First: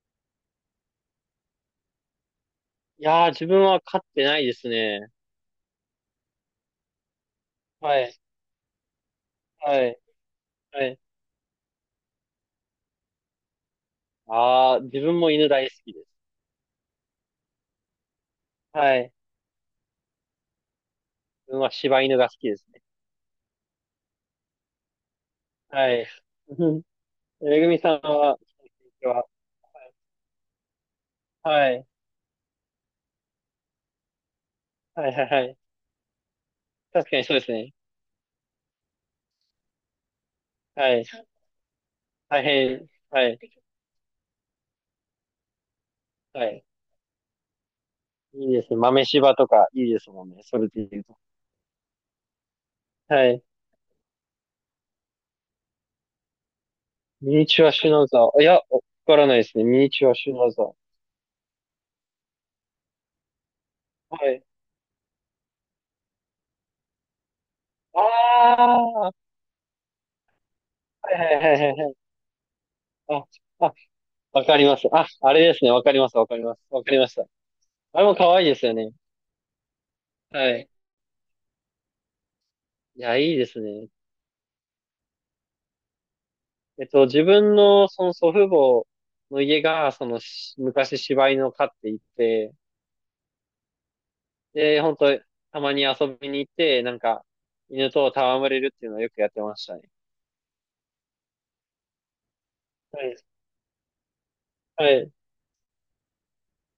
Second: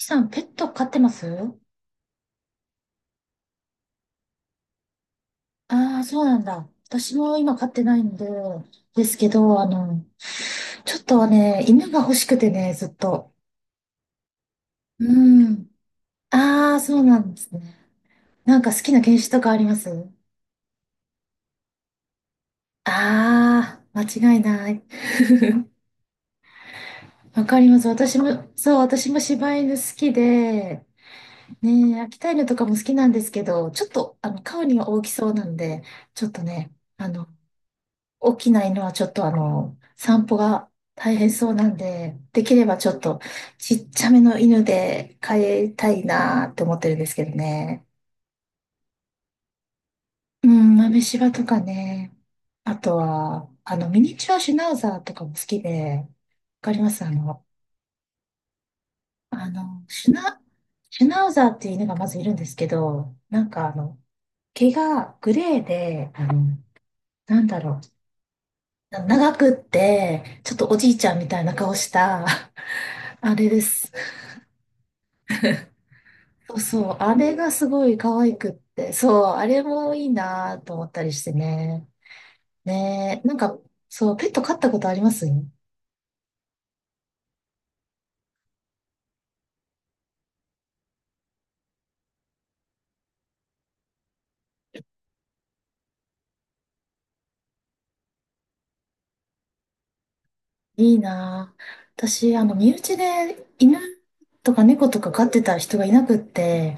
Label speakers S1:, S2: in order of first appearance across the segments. S1: さん、ペット飼ってます？
S2: いやー、自分は飼ってないですね。
S1: ああー、そうなんだ。私も今飼ってな
S2: は
S1: いん
S2: い、
S1: で、ですけど、
S2: はい、は
S1: ちょ
S2: い。
S1: っとはね、犬が欲しくてね、ずっと。
S2: あー、自分も
S1: う
S2: 犬大
S1: ん。
S2: 好きです。
S1: ああ、そうなんですね。なんか好き
S2: は
S1: な
S2: い。
S1: 犬種とかあります？
S2: 自分は柴犬が好きですね。
S1: ああー、間違いない。
S2: はい。うん。
S1: わか
S2: め
S1: り
S2: ぐ
S1: ま
S2: み
S1: す。
S2: さん
S1: 私
S2: は、
S1: も、そう、私も
S2: は、
S1: 柴犬好きで、
S2: はい、
S1: ねえ、秋田犬とかも好きなんですけど、ちょっと、顔には大
S2: は
S1: き
S2: い、は
S1: そ
S2: い、
S1: う
S2: は
S1: なん
S2: い。
S1: で、ちょっとね、
S2: 確かにそうですね。
S1: 起きないのはちょっと散歩が
S2: はい。
S1: 大変そうなんで、
S2: 大
S1: できればち
S2: 変、
S1: ょっと
S2: はい、
S1: ちっちゃめの犬で飼いたい
S2: は
S1: なーって
S2: い。
S1: 思ってるんですけどね。
S2: いいですね。豆柴とかいいですもんね。
S1: う
S2: それ
S1: ん、
S2: で
S1: 豆
S2: 言うと。
S1: 柴とかね。あと
S2: はい。
S1: は、ミニチュアシュナウザーとかも好きで、わかります
S2: ミニチュアシュナウザー。いや、わからないで
S1: あ
S2: すね。ミ
S1: の、
S2: ニチ
S1: シ
S2: ュ
S1: ュ
S2: アシュ
S1: ナ、
S2: ナウザー。
S1: シュナウザーっていう犬がまずいるんですけど、なんか
S2: はい。
S1: 毛がグレーで、なんだろう、
S2: あー、
S1: 長くって、ちょっとおじいち
S2: は
S1: ゃ
S2: い、
S1: んみたい
S2: は
S1: な
S2: い、はい、は
S1: 顔
S2: い。
S1: し
S2: はい。
S1: た、あれで
S2: あ、
S1: す。
S2: わかります。あ、あれですね。わかります。わかり
S1: そ
S2: ま
S1: う
S2: す。
S1: そ
S2: わか
S1: う、
S2: りま
S1: あ
S2: した。
S1: れがすごい
S2: あれも
S1: 可
S2: 可
S1: 愛
S2: 愛い
S1: くっ
S2: ですよね。
S1: て、そう、あれもいい
S2: は
S1: な
S2: い。
S1: と思ったりしてね。
S2: いや、
S1: ねえ、
S2: い
S1: な
S2: い
S1: ん
S2: で
S1: か、
S2: すね。
S1: そう、ペット飼ったことあります？い
S2: 自分のその祖父母の家が、そのし昔柴犬を飼っていて、で、本当たまに遊びに行って、犬と戯れるっていうのをよくやってましたね。
S1: いなぁ。私、身内
S2: はい。
S1: で犬とか猫
S2: は
S1: とか
S2: い。
S1: 飼ってた人がいなくって、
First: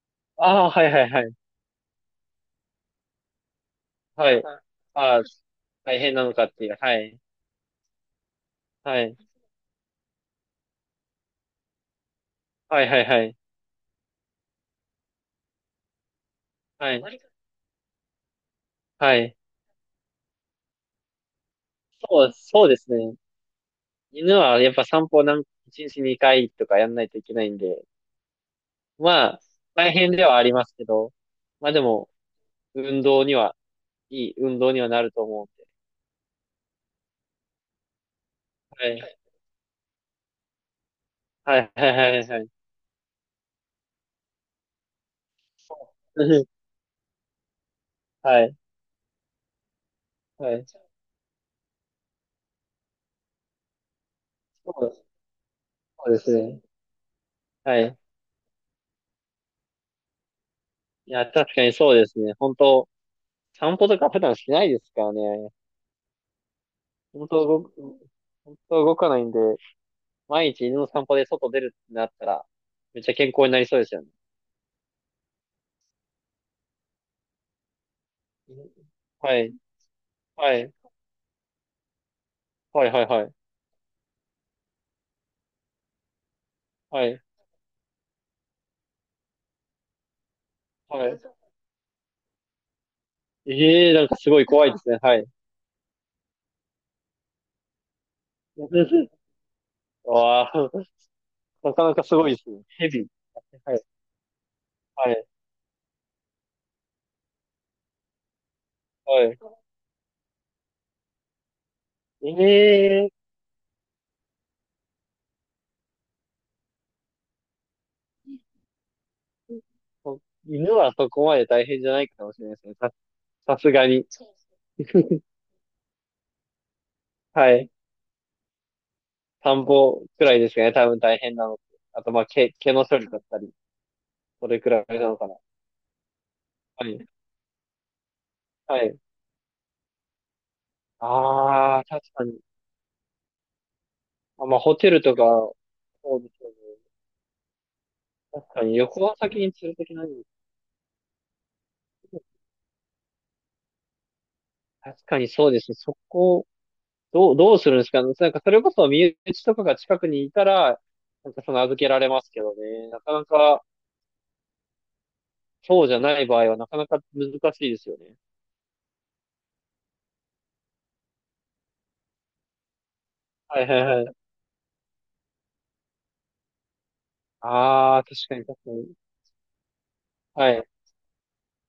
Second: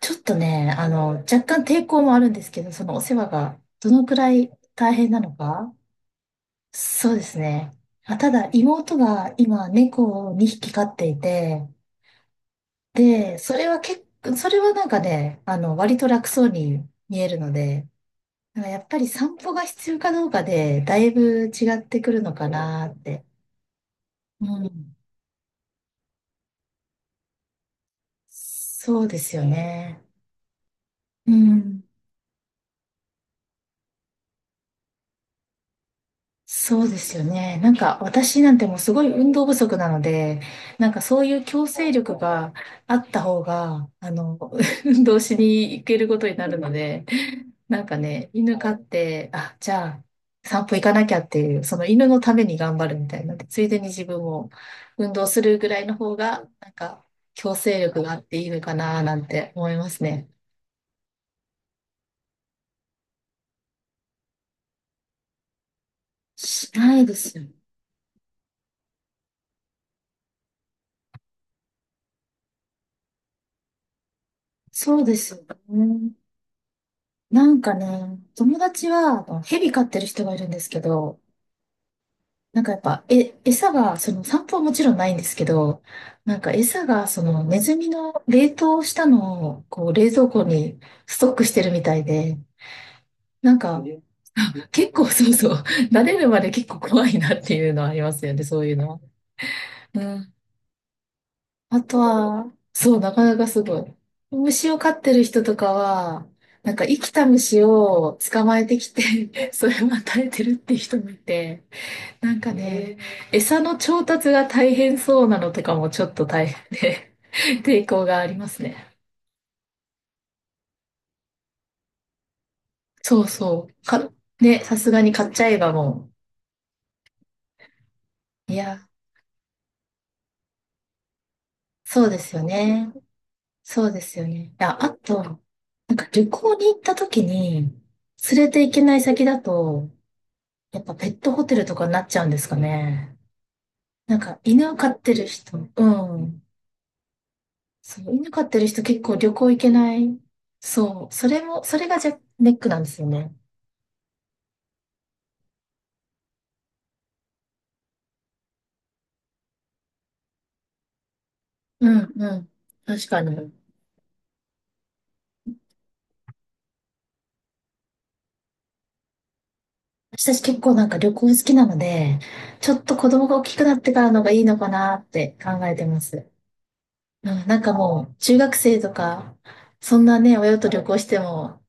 S1: ちょっと
S2: ああ、
S1: ね、
S2: はいはいはい。
S1: 若干抵抗もあるんですけど、そのお世話がどのく
S2: は
S1: ら
S2: い。
S1: い大変
S2: あ
S1: な
S2: あ、
S1: のか。
S2: 大変なのかっていう。は
S1: そう
S2: い。
S1: ですね。あ、ただ、妹
S2: はい。
S1: が今、猫を2匹飼っていて、
S2: はいはいはい。
S1: で、それはなんかね、割と楽そうに
S2: は
S1: 見
S2: い。
S1: えるので、だからやっぱり
S2: はい。
S1: 散歩が必要かどうかで、だいぶ違ってくる
S2: そう、
S1: のか
S2: そうで
S1: な
S2: す
S1: っ
S2: ね。
S1: て。
S2: 犬
S1: う
S2: はやっぱ
S1: ん。
S2: 散歩なん、一日2回とかやんないといけないんで、
S1: そうで
S2: ま
S1: す
S2: あ、
S1: よ
S2: 大
S1: ね。
S2: 変ではありますけど、
S1: う
S2: まあで
S1: ん。
S2: も、運動には、いい運動にはなると思うん
S1: そうですよね。なんか、私なんてもう
S2: で。
S1: す
S2: は
S1: ごい
S2: い。
S1: 運動不足なので、なんかそういう
S2: は
S1: 強
S2: い、は
S1: 制
S2: い、は
S1: 力
S2: い、はい。
S1: があった方が、運動しに行けるこ
S2: う
S1: とにな
S2: ん。
S1: るので、なんかね、
S2: はい、
S1: 犬飼って、あ、じゃあ、
S2: はい。
S1: 散歩行かなきゃっていう、その犬のために頑張るみたいな。でついでに自分も
S2: そう、
S1: 運動するぐらいの
S2: そう
S1: 方
S2: です
S1: が、
S2: ね。
S1: なんか、強制
S2: はい。
S1: 力があっていいのかななんて思いますね。
S2: いや、確かにそうですね。本当散歩とか普段しないですからね。
S1: しないで
S2: 本
S1: すよ。
S2: 当動く、本当動かないんで、毎日犬の散歩で外出るってなったら、めっちゃ健康になりそうですよね。
S1: そうですよね。なんかね、友達は、
S2: はい、
S1: 蛇飼ってる人がいるん
S2: は
S1: です
S2: い、
S1: けど、なんかやっ
S2: はい、は
S1: ぱ、
S2: い、はい、はい。
S1: 餌が、その散歩はもちろんないんですけど、なんか餌
S2: は
S1: が、そ
S2: い。
S1: のネズミの冷凍したのを、こう冷蔵庫に
S2: は
S1: ス
S2: い。
S1: トックしてるみたいで、なんか、
S2: ええー、なんかすごい怖いです
S1: 結
S2: ね。
S1: 構
S2: はい。
S1: そうそう、慣れるまで結構怖いなっていうのはありますよね、そういうのは。うん。
S2: わあ、な
S1: あ
S2: かな
S1: と
S2: かすごいです
S1: は、
S2: ね。ヘ
S1: そう、
S2: ビ。
S1: なかなかす
S2: は
S1: ご
S2: い。
S1: い。虫を飼っ
S2: は
S1: てる
S2: い。
S1: 人とかは、なんか生きた虫を捕まえてきて
S2: は
S1: それを与えてるっていう人もいて、
S2: い。
S1: なんか
S2: え
S1: ね、
S2: えー。
S1: 餌の調達が大変そうなのとかもちょっと大変で 抵抗がありますね。
S2: 犬はそこまで大変じゃないかもしれないですね。さ、
S1: そう
S2: さ
S1: そ
S2: す
S1: う。
S2: がに。
S1: か、ね、さすがに買っちゃえばも
S2: はい。
S1: う。いや、
S2: 田んぼくらいですかね。多分大変なのって。あ
S1: そう
S2: と、
S1: で
S2: まあ、
S1: すよ
S2: 毛、毛の
S1: ね。
S2: 処理だったり、
S1: そうですよ
S2: そ
S1: ね。
S2: れ
S1: い
S2: く
S1: や、
S2: らい
S1: あ
S2: なの
S1: と、
S2: かな。
S1: なんか旅行に行っ
S2: は
S1: た
S2: い。
S1: 時に、連れて行
S2: は
S1: けな
S2: い。
S1: い先だと、やっぱペットホテルと
S2: ああ、
S1: かになっ
S2: 確
S1: ち
S2: か
S1: ゃうんで
S2: に。
S1: すかね。なんか
S2: あ、まあ、
S1: 犬を
S2: ホ
S1: 飼
S2: テ
S1: っ
S2: ル
S1: て
S2: とか、
S1: る人、う
S2: そうです
S1: ん。
S2: よね。
S1: そう、犬飼
S2: 確
S1: って
S2: か
S1: る
S2: に、
S1: 人
S2: 旅
S1: 結構
S2: 行
S1: 旅
S2: 先に
S1: 行
S2: 連
S1: 行け
S2: れて
S1: な
S2: けない。
S1: い。そう、それがじゃ、ネックなんですよね。
S2: 確かにそうですね。そこどう、どうするんですかね。なんかそれこそ身内とかが近くにいたら、なんかその預け
S1: う
S2: られ
S1: ん
S2: ま
S1: う
S2: すけ
S1: ん。
S2: どね。な
S1: 確
S2: か
S1: か
S2: な
S1: に。
S2: か、そうじゃない場合はなかなか難しいですよね。
S1: 私たち結構なんか旅行好きなので、ちょっと子供が大き
S2: は
S1: く
S2: い
S1: な
S2: は
S1: っ
S2: い
S1: てか
S2: は
S1: ら
S2: い。
S1: のがいいのかなって考えてます。うん、なんか
S2: ああ、
S1: もう
S2: 確か
S1: 中
S2: に
S1: 学
S2: 確か
S1: 生と
S2: に。
S1: か、そんなね、
S2: は
S1: 親と
S2: い。
S1: 旅行しても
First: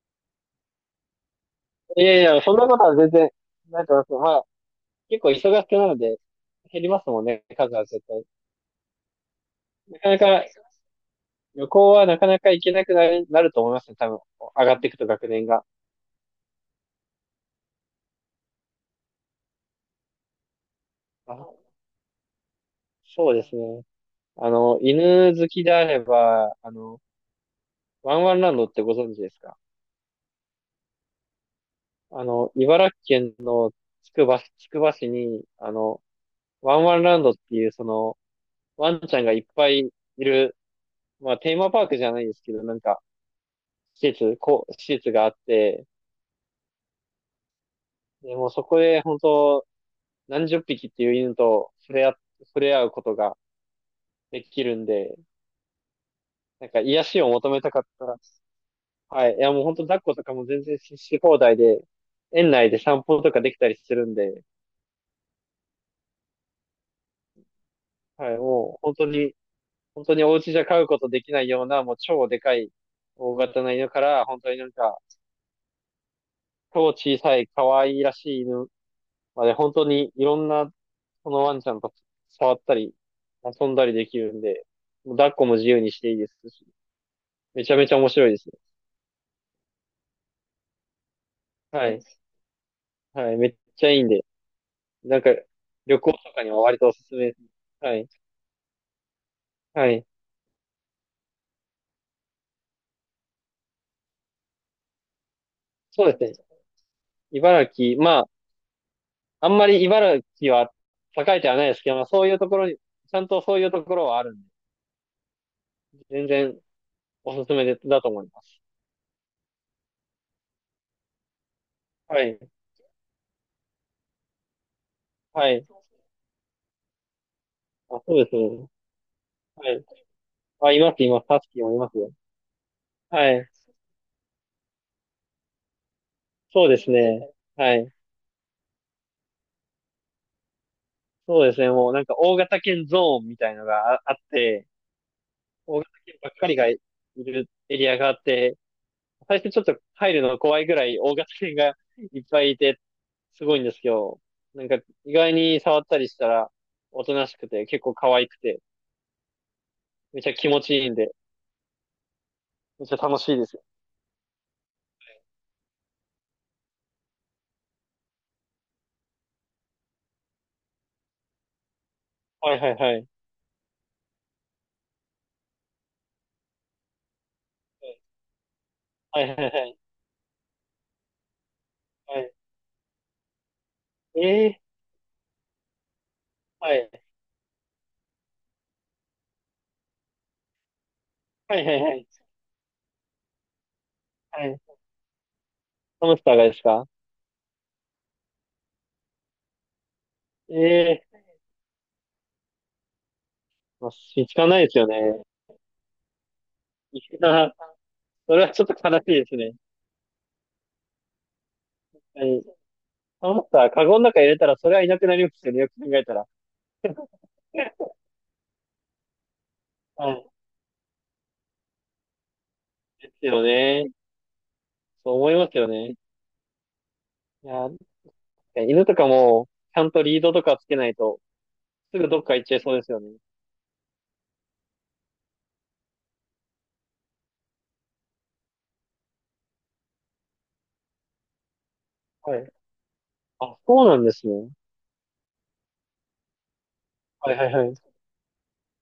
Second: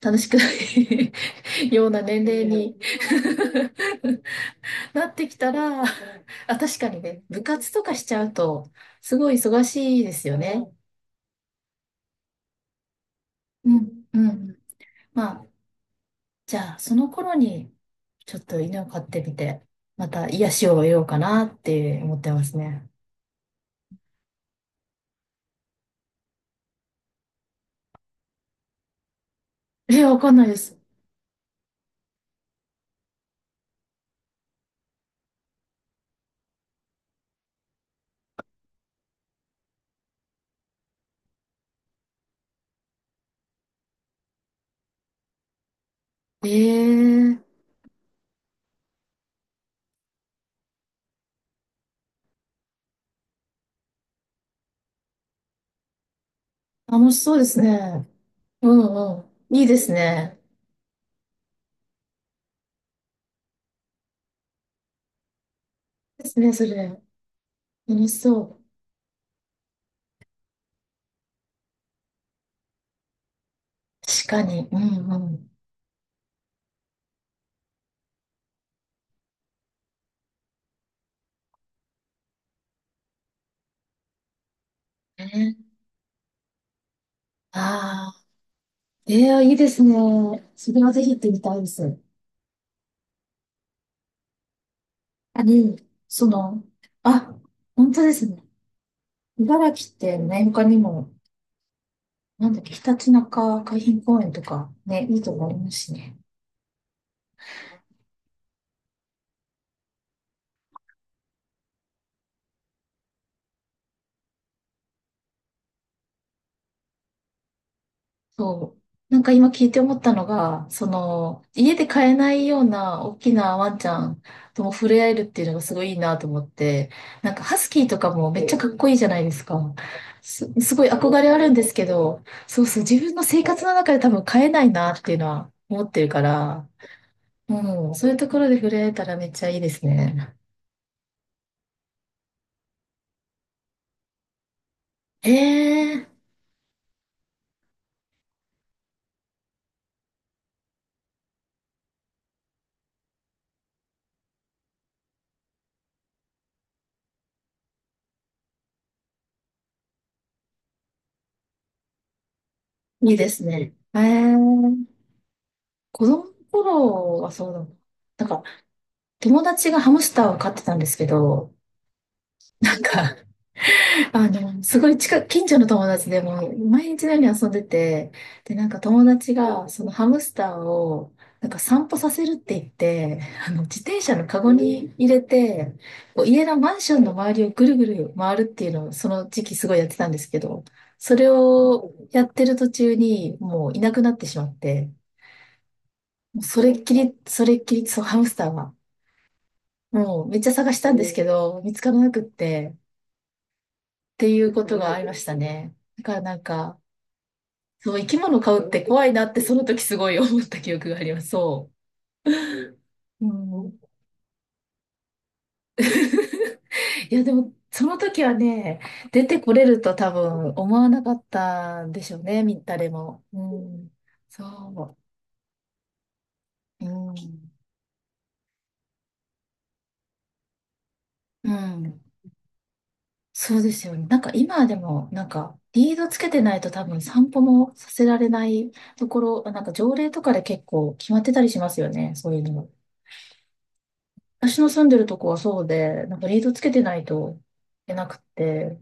S1: 楽しくない ような
S2: いやい
S1: 年
S2: や、
S1: 齢
S2: そんな
S1: に
S2: ことは全然、なんてますよ。まあ、
S1: なっ
S2: 結
S1: て
S2: 構忙
S1: き
S2: し
S1: た
S2: くな
S1: ら、あ、
S2: るので、
S1: 確
S2: 減
S1: か
S2: り
S1: に
S2: ますも
S1: ね、
S2: ん
S1: 部
S2: ね、
S1: 活
S2: 数
S1: と
S2: は
S1: かし
S2: 絶
S1: ちゃ
S2: 対。
S1: うと、すごい忙し
S2: な
S1: い
S2: か
S1: で
S2: な
S1: すよ
S2: か、
S1: ね。
S2: 旅行はなかなか行けなくなる、なると
S1: う
S2: 思いますね、
S1: ん、
S2: 多
S1: う
S2: 分。
S1: ん。
S2: 上がっていくと学
S1: ま
S2: 年
S1: あ、
S2: が。
S1: じゃあ、その頃に、ちょっと犬を飼ってみて、また癒しを得ようかなっ
S2: あ、
S1: て思ってますね。
S2: そうですね。犬好きであれば、ワンワンランドってご存知ですか？
S1: え、わかんないです。
S2: あの、茨城県のつくば市に、あの、ワンワンランドっていう、その、ワンちゃんがいっぱいいる、まあ、テーマパークじゃないですけど、なんか、こう、施設があって、
S1: ええ、
S2: でもうそこで、本当何十匹っていう犬と触れ合、触れ合うことができるんで、なんか、癒
S1: 楽し
S2: しを
S1: そうで
S2: 求
S1: す
S2: めたかった
S1: ね。
S2: ら、
S1: うんう
S2: はい。いや、
S1: ん。
S2: も
S1: い
S2: う
S1: い
S2: 本
S1: で
S2: 当
S1: す
S2: 抱っことか
S1: ね。
S2: も全然し放題で、園内で散歩とかできたりするんで、
S1: ですね、それ。楽し
S2: はい、
S1: そう。
S2: もう本当にお家じゃ飼うことできないような、もう超でかい大型な犬から、
S1: 確
S2: 本
S1: か
S2: 当にな
S1: に。
S2: ん
S1: う
S2: か、
S1: んうん。
S2: 超小さい可愛いらしい犬まで、本当にいろんな、このワンちゃんと触ったり、遊んだりできるんで、もう抱っこも
S1: ね、
S2: 自由にしていいですし、めちゃめちゃ面
S1: ああ
S2: 白いですね。
S1: ー、ええ、いいですね。それはぜひ行ってみたいで
S2: は
S1: す。
S2: い。はい。めっちゃいいんで、なんか、
S1: あ、で、
S2: 旅行と
S1: そ
S2: かには
S1: の、
S2: 割とおすすめで
S1: あ、
S2: すね。
S1: 本
S2: は
S1: 当
S2: い。
S1: ですね。茨
S2: は
S1: 城っ
S2: い。
S1: て何他にもなんだっけ、ひたちなか海浜公園とかね、いいとこありますし
S2: そ
S1: ね。
S2: うですね。まあ、あんまり茨城は栄えてはないですけど、まあ、そういうところに、ちゃんとそういうところはあるんで、全然おすすめだと思います。
S1: そう。なんか今聞いて思ったのが、その、家で飼え
S2: は
S1: な
S2: い。
S1: いような大きなワンちゃんとも触れ合えるっていう
S2: は
S1: のが
S2: い。
S1: すごいいいなと思って、なんかハスキーと
S2: あ、
S1: か
S2: そうで
S1: も
S2: す
S1: めっ
S2: ね。
S1: ちゃかっこいいじゃないですか。
S2: はい。あ、
S1: すごい憧
S2: います。
S1: れあ
S2: タス
S1: るん
S2: キ
S1: で
S2: ーも
S1: す
S2: い
S1: け
S2: ますよ。
S1: ど、そうそう、自分の
S2: は
S1: 生
S2: い。
S1: 活の中で多分飼えないなっていうのは思ってるか
S2: そ
S1: ら、
S2: うですね。は
S1: う
S2: い。
S1: ん、そういうところで触れ合えたらめっちゃいいですね。
S2: そうですね。もうなんか大型犬ゾーンみたいのがあって、大型
S1: え
S2: 犬
S1: え、
S2: ばっかりがいるエリアがあって、最初ちょっと入るの怖いぐらい大型犬がいっぱいいて、すごいんですけど、なんか意外に触ったりしたら、おとなしくて、結構可愛くて、めっちゃ気持ちいいんで、めっちゃ
S1: いい
S2: 楽
S1: で
S2: しい
S1: す
S2: ですよ。
S1: ね。ええ、子供の頃はそうだもん。なんか、友達がハムスターを飼ってたんですけど、
S2: はいはい
S1: なん
S2: はい。
S1: か、すごい近所の友達でもう毎日のように遊んでて、で、なんか友
S2: はい
S1: 達
S2: はいは
S1: が
S2: い。
S1: そのハムスターを、なんか散歩さ
S2: は
S1: せ
S2: い。
S1: るって言って、自転車
S2: え
S1: のカゴ
S2: え。
S1: に入れて、こう家の
S2: は
S1: マン
S2: い。
S1: ションの周りをぐるぐる回るっていうのを、その時期すごいやってたんですけど、それ
S2: はいはい
S1: を
S2: はい。
S1: やってる途中にもういなくなってしま
S2: は
S1: っ
S2: い。
S1: て、
S2: ハムスター
S1: もう
S2: がで
S1: そ
S2: す
S1: れっ
S2: か？
S1: きり、それっきり、そう、ハムスターはもうめっちゃ探したん
S2: え
S1: です
S2: え。
S1: けど、見つからなくって、
S2: まあ、
S1: っ
S2: 見
S1: て
S2: つ
S1: い
S2: かん
S1: う
S2: な
S1: こ
S2: いで
S1: と
S2: すよ
S1: が
S2: ね。
S1: ありましたね。だからなんか、
S2: いや、
S1: そう、生き
S2: そ
S1: 物
S2: れは
S1: 飼
S2: ちょ
S1: う
S2: っ
S1: っ
S2: と
S1: て
S2: 悲し
S1: 怖
S2: い
S1: いな
S2: で
S1: っ
S2: す
S1: て
S2: ね。
S1: その時すごい思った記憶があります。そ
S2: はい。
S1: う。う
S2: ハムスター、
S1: ん。
S2: カゴの中に入れたらそれはいなくなりますよね。よく考えたら。
S1: いや、でも、その時はね、出てこれると多
S2: はい。
S1: 分思わなかったんでしょうね、誰
S2: で
S1: も。
S2: す
S1: う
S2: よ
S1: ん。
S2: ね。
S1: そ
S2: そう思いますよね。
S1: う。う
S2: い
S1: ん。
S2: や、犬とかも、ちゃんとリードとかつけないと、
S1: う
S2: す
S1: ん。
S2: ぐどっか行っちゃいそうですよね。
S1: そうですよね。なんか今でも、なんか、リードつけてないと多分散歩もさせられないところ、なんか条例とかで結構決まってたりしますよね、そう
S2: は
S1: いうの
S2: い。
S1: も。
S2: あ、そうなんですね。
S1: 私の住んでるとこはそうで、なんかリードつけてない
S2: はい
S1: と
S2: はいは
S1: い
S2: い。
S1: けなくて、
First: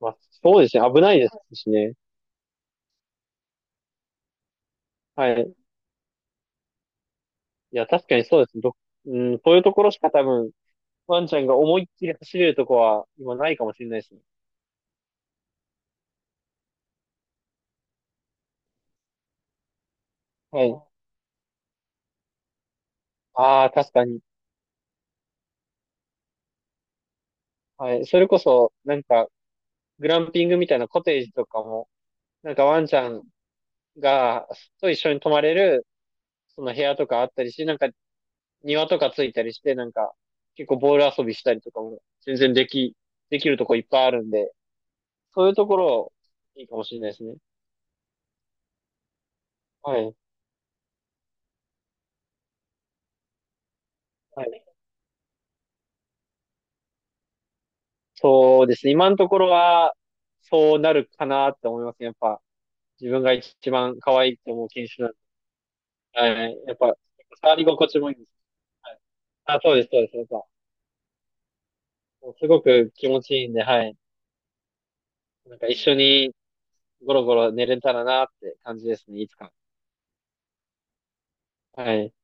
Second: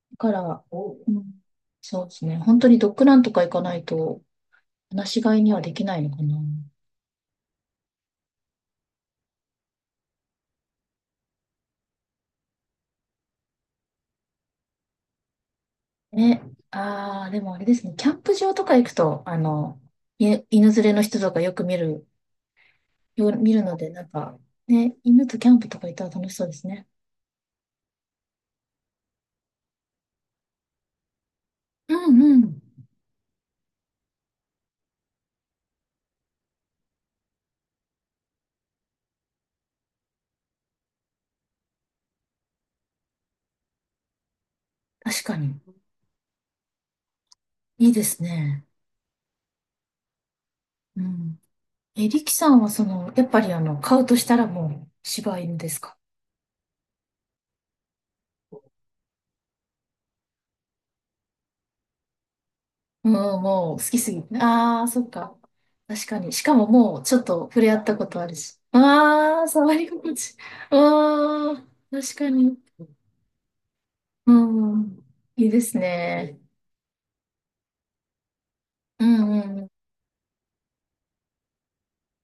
S2: ま
S1: だ
S2: あ、
S1: か
S2: そう
S1: ら、
S2: ですね。危
S1: う
S2: ないで
S1: ん、
S2: すしね。
S1: そうですね、本当にドッグランとか行かないと、話し
S2: は
S1: 飼
S2: い。
S1: いに
S2: い
S1: はできないのかな。
S2: や、確かにそうです。ど、うん、そういうところしか多分、ワンちゃんが思いっきり走れるとこは今ないかもしれないですね。
S1: ね、ああ、でもあれですね、キャンプ場とか行くと、い
S2: は
S1: 犬連
S2: い。
S1: れの人とかよく見る
S2: ああ、
S1: ので、
S2: 確
S1: な
S2: か
S1: ん
S2: に。
S1: か、ね、犬とキャンプとか行ったら楽しそうですね。
S2: はい。それこそ、なんか、グランピングみたいなコテージとかも、
S1: うんう
S2: なん
S1: ん。
S2: かワンちゃんが、と一緒に泊まれる、その部屋とかあったりし、なんか庭とかついたりして、なんか、結構ボール遊びしたりとかも、全然でき、できるとこいっぱいあるんで、
S1: 確か
S2: そういう
S1: に。
S2: ところ、いいかもしれないですね。
S1: いいですね。
S2: はい。
S1: うん。え、リキさんはその、やっぱり買うとした
S2: は
S1: ら
S2: い。
S1: もう、柴犬ですか？
S2: そうですね。今のところは、そうなるかなって思いますね。やっぱ、
S1: う
S2: 自
S1: ん、
S2: 分が一
S1: もう好き
S2: 番
S1: す
S2: 可
S1: ぎ
S2: 愛い
S1: て。
S2: と思う
S1: あ
S2: 犬
S1: あ、そ
S2: 種
S1: っか。確か
S2: は
S1: に。しか
S2: い。
S1: も
S2: やっぱ、
S1: もう、ちょっと
S2: 触
S1: 触
S2: り
S1: れ合っ
S2: 心
S1: た
S2: 地
S1: こ
S2: もいい
S1: と
S2: で
S1: あ
S2: す。
S1: るし。
S2: はい。
S1: ああ、
S2: あ、
S1: 触り
S2: そうで
S1: 心
S2: す。やっ
S1: 地。
S2: ぱ、
S1: ああ、確か
S2: もうす
S1: に。
S2: ごく気持ちいいんで、はい。
S1: うん。いい
S2: なん
S1: で
S2: か
S1: す
S2: 一緒に
S1: ね。
S2: ゴロゴロ寝れたらなって感じで
S1: う
S2: すね、いつ
S1: ん
S2: か。
S1: うん
S2: はい。